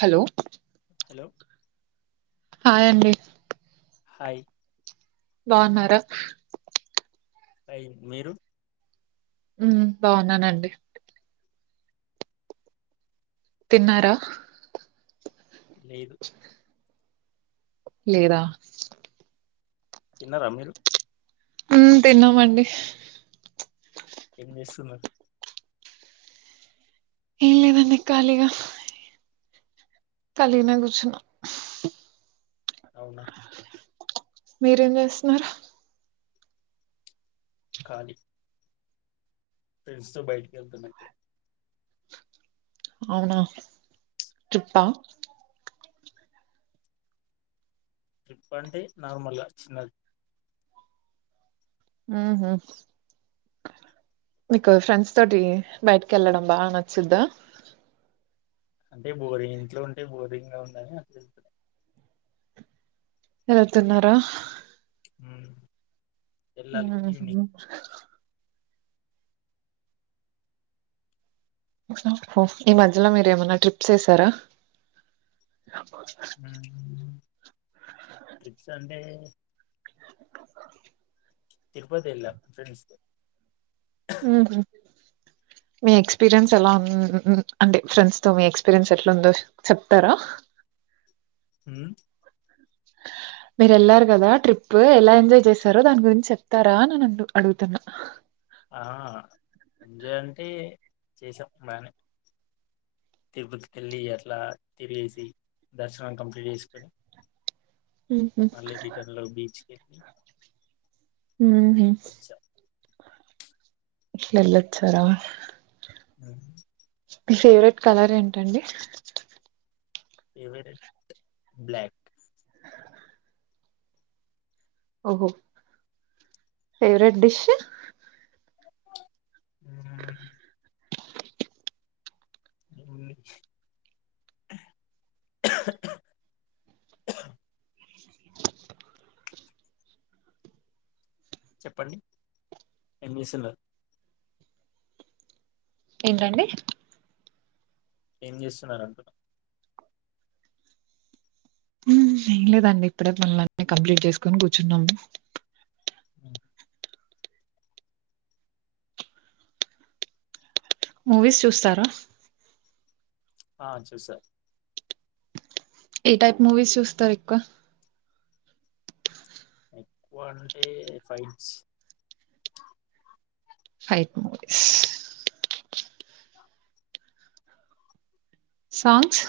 hello hello hi అండి hi బాగున్నార fine మీరు ఉ బాగున్నానండి తిన్నారా లేదు లేదా తిన్నారా మీరు ఉ తిన్నామండి ఏం చేస్తున్నారు ఏం లేదండి ఖాళీగా ఖాళీనే కూర్చున్నాం అవునా మీరేం చేస్తున్నారు ఖాలీ ఫ్రెండ్స్ తో బయటికి వెళ్తున్నామండీ అవునా ట్రిప్పా ట్రిప్ అంటే నార్మల్గా చిన్నది ఉ హామ్ మీకు ఫ్రెండ్స్ తోటి బయటికి వెళ్ళడం బాగా నచ్చుద అంటే బోరింగ్ ఇంట్లో ఉంటే బోరింగ్ గా ఉందని ఆ వెళ్తున్నారా ఉమ్ వెళ్ళాలి ఉమ్ ఈవినింగ్ ఈ మధ్యలో మీరు ఏమన్నా ట్రిప్స్ వేశారా ఉమ్ ట్రిప్స్ అంటే తిరుపతి వెళ్ళా ఫ్రెండ్స్ తో ఆహ మీ ఎక్స్పీరియన్స్ ఎలా ఉ అంటే ఫ్రెండ్స్ తో మీ ఎక్స్పీరియన్స్ ఎట్లాందో చెప్తారా హమ్ మీరు వెళ్లారు కదా ట్రిప్ ఎలా ఎంజాయ్ చేశారో దాని గురించి చెప్తారా న అడుగుతున్నా ఆ ఎంజాయ్ అంటే చేసాం బానే తిరుపతికి వెళ్ళి అట్లా తిరిగేసి దర్శనం కంప్లీట్ చేసుకొని ఉహు మళ్ళీ రిటర్న్ లో బీచ్ కి వెళ్ళి ఉమ్ వచ్చా ఎల్లోచ్చారా ఉమ్ మీ ఫేవరెట్ కలర్ ఏంటండి ఫవరెట్ బ్లక్ ఓహో ఫేవరెట్ డిష్ హ్మ్ చెప్పండి ఏం చేస్తున్నారు ఏంటండి ఏం చేస్తున్నార అంటున్నా ఏం లేదండి ఇప్పుడే పనుల్లనీ కంప్లీట్ చేసుకొని కూర్చున్నాము మూవీస్ చూస్తారా ఆ చూస్తా ఏ టైప్ మూవీస్ చూస్తారు ఎక్కువ ఎక్కువ అంటే fights fight movies songs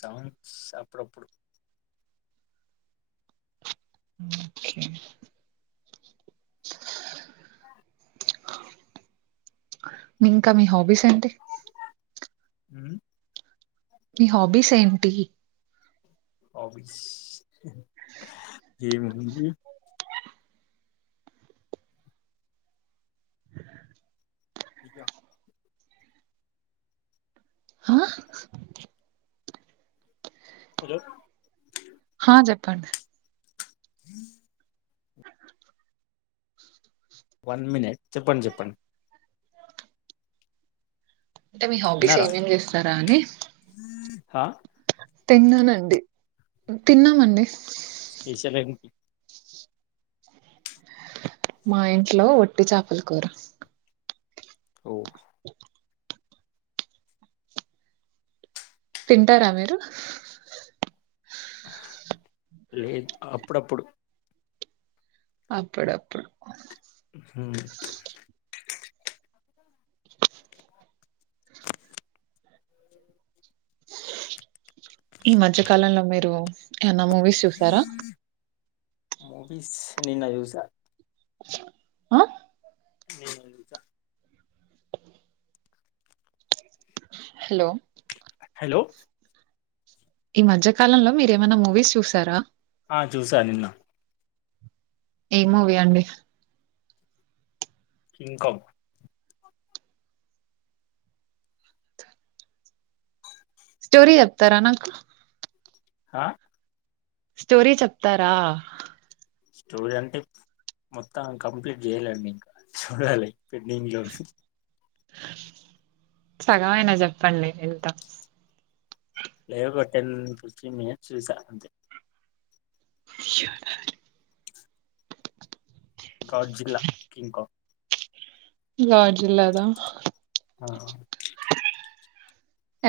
songs అప్పుడప్పుడు ఓకే ఇంకా మీ హాబీస్ ఏంటి అ మీ హాబీస్ ఏంటి హాబీస్ ఏం ఇకా హా హలో ఆ చెప్పండి ఇ వన్ మినిట్ చెప్పండి చెప్పండి అంటే మీ హాబీస్ తిన్నారా ఏమేం చేస్తారా అని హా తిన్నానండి తిన్నామండి స్పెషల్ ఏ మా ఇంట్లో వట్టి చేపల కూర ఓ తింటారా మీరు లేదు అప్పుడప్పుడు అప్పుడప్పుడు హ ఈ మధ్యకాలంలో మీరు ఏమన్న మూవీస్ చూసారా మూవీస్ నిన్న చూసా ఆ ఏకా హలో హలో ఈ మధ్య కాలంలో మీరు ఏమైనా మూవీస్ చూసారా ఆ చూసా నిన్న ఏ మూవీ అండి కింకగ్ స్టోరీ చెప్తారా నాకు ఆ స్టోరీ చెప్తారా స్టోరీ అంటే మొత్తం కంప్లీట్ చేయాలేండి ఇంకా చూడాలి పెన్నంగ్ లో సగమయినా చెప్పండి వెళ్తా లేలైవ్బట్టన్ పృి మీ శ్రీస అంతే గ జిల్లా కంకో జిల్లాదా ఆ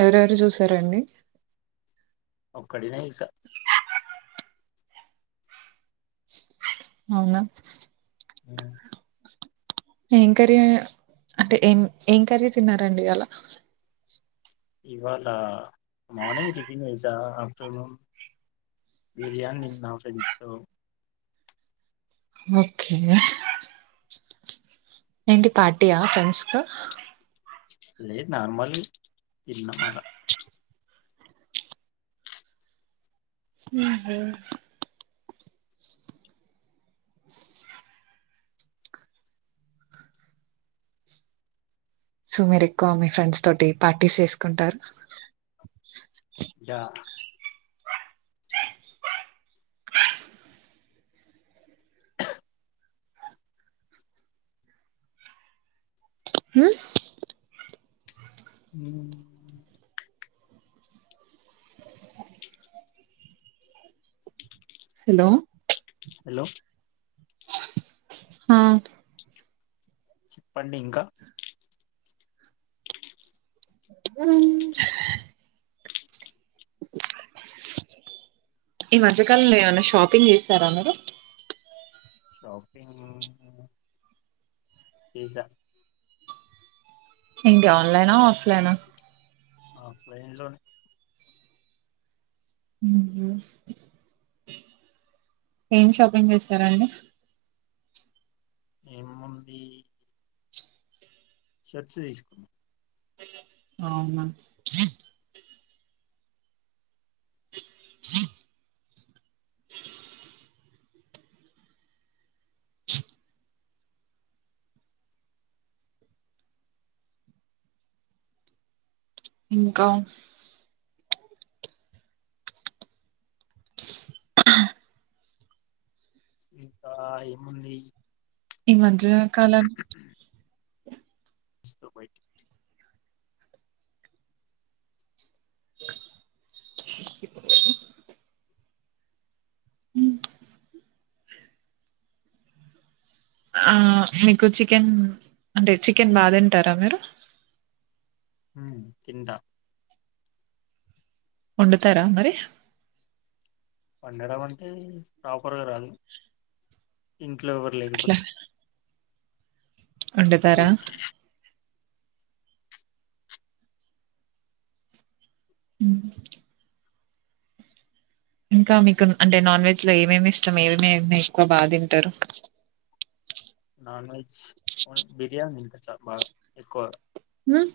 ఎవరెవరు చూసారండి ఒక్కడినే చూసా అవునా అ ఏం కర్రీ అంటే ఏం ఏం కర్రీ తిన్నారండి అలా ఇవాళ మార్నింగ్ తని ఈజా ఆఫ్టర్నూన్ బిర్యానీ నా ఫ్రెంస్ ఓకే ఏంటి పార్టీయా ఫ్రెండ్స్ త అ నార్మల్ లి ఇన్న మళ హ్మ్ హ్మ్ సో మీరు ఎక్కువ మీ ఫ్రెండ్స్ తోటి పార్టీస్ చేసుకుంటారు య ా హ్మ్ హ హలో హలో హ చెప్పండి ఇంకా హుమ్ ఈ మధ్యకాలంలో ఏమైనా షాపింగ్ చేసారా మీరు షోపింగ్ చేసా ఎంటి ఆన్లైనా ఆఫ్లైనా ఆఫ్లైన్లై ఏం షాపింగ్ చేసరండి ఏముంది షాట్స్ తీసుకున్న అవునా హ [unintelligible] ఇంకా [unintelligible] ఇంకా ఏముంది ఇ మధ్య కాలం ఎస్త బయిట్ ప్పు ఆ మీకు చికెన్ అంటే చికెన్ బాగా తింటారా మీరు హ తింట వండుతరా మరి వండడం అంటే ప్రాపర్గా రాదు ఇం ఇట్లో అట్లా ఎవ్వర్లేకపోతే వండుతారా ఉమ్ ఇంకా మీకు అంటే నాన్ వెజ్ లో ఏమేమి ఇష్టం ఏమేమి ఎక్కువ బాగా తింటారు ట బాగ ఎక్కువ ఉమ్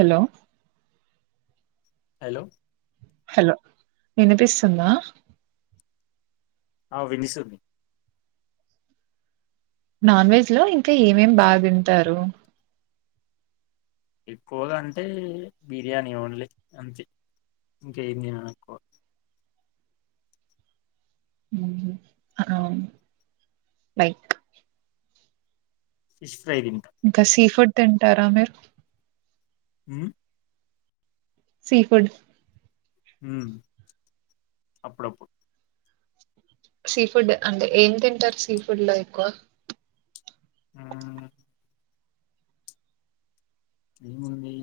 హలో హలో హలో వినిపిస్తుందా ఆ వినిస్ నాన్ వెజ్ లో ఇంకా ఏమేమి బాగా తింటారు ఎక్కువగా అంటే బిర్యానీ ఓన్లీ అంతే ఇంక ఏం తినను ఎక్కువ లైక్ స్ గసిఫడ్ తింటారా మీరు ఉమ్ సీ ఫుడ్ ఉమ్ అప్పుడప్ సీ ఫుడ్ అంటే ఏం తింటారు సీ ఫుడ్ లో ఎక్కువ ఆ ఏముంది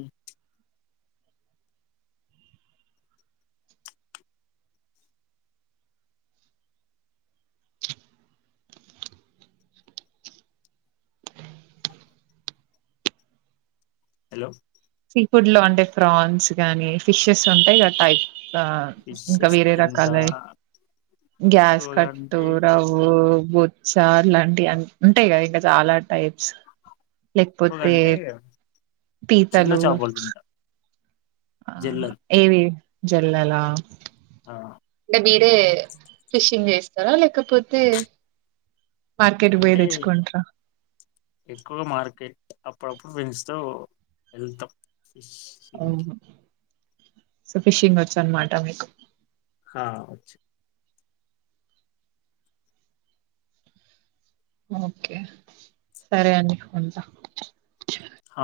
హలో సీ ఫుడ్ లో అంటే ఫ్రాన్స్ గానీ ఫిషెస్ ఉంటాయి టైప్ ఆ ఇంకా ఫిషెస్ వేరే రకాల తింటా గ్యాస్ ఎక్కువగా కట్టు అంటే రవవు బొచ్ చార్లాంటివి ఉంటాయి కదా ఇంకా చాలా టైప్స్ ఎక్కువగా లేకపోతే అంటే పీ చిన్న చాపోల్ తింటా ఆ జెల్లలు ఏవి జల్లలా ఆ అంటే మీరే ఫిషింగ్ చేస్తారా లేకపోతే మార్కెట్ పోయ తెచ్చుకుంట్ర ఎక్కువగా మార్కెట్ అప్పుడప్పుడు పెన్స్తో వెళ్తాం సిం సో ఫిషింగ్ వచ్చు అనమాట మీకు ఆ వచ్చు ఓకే సరే అండీ ఉంటా ఆ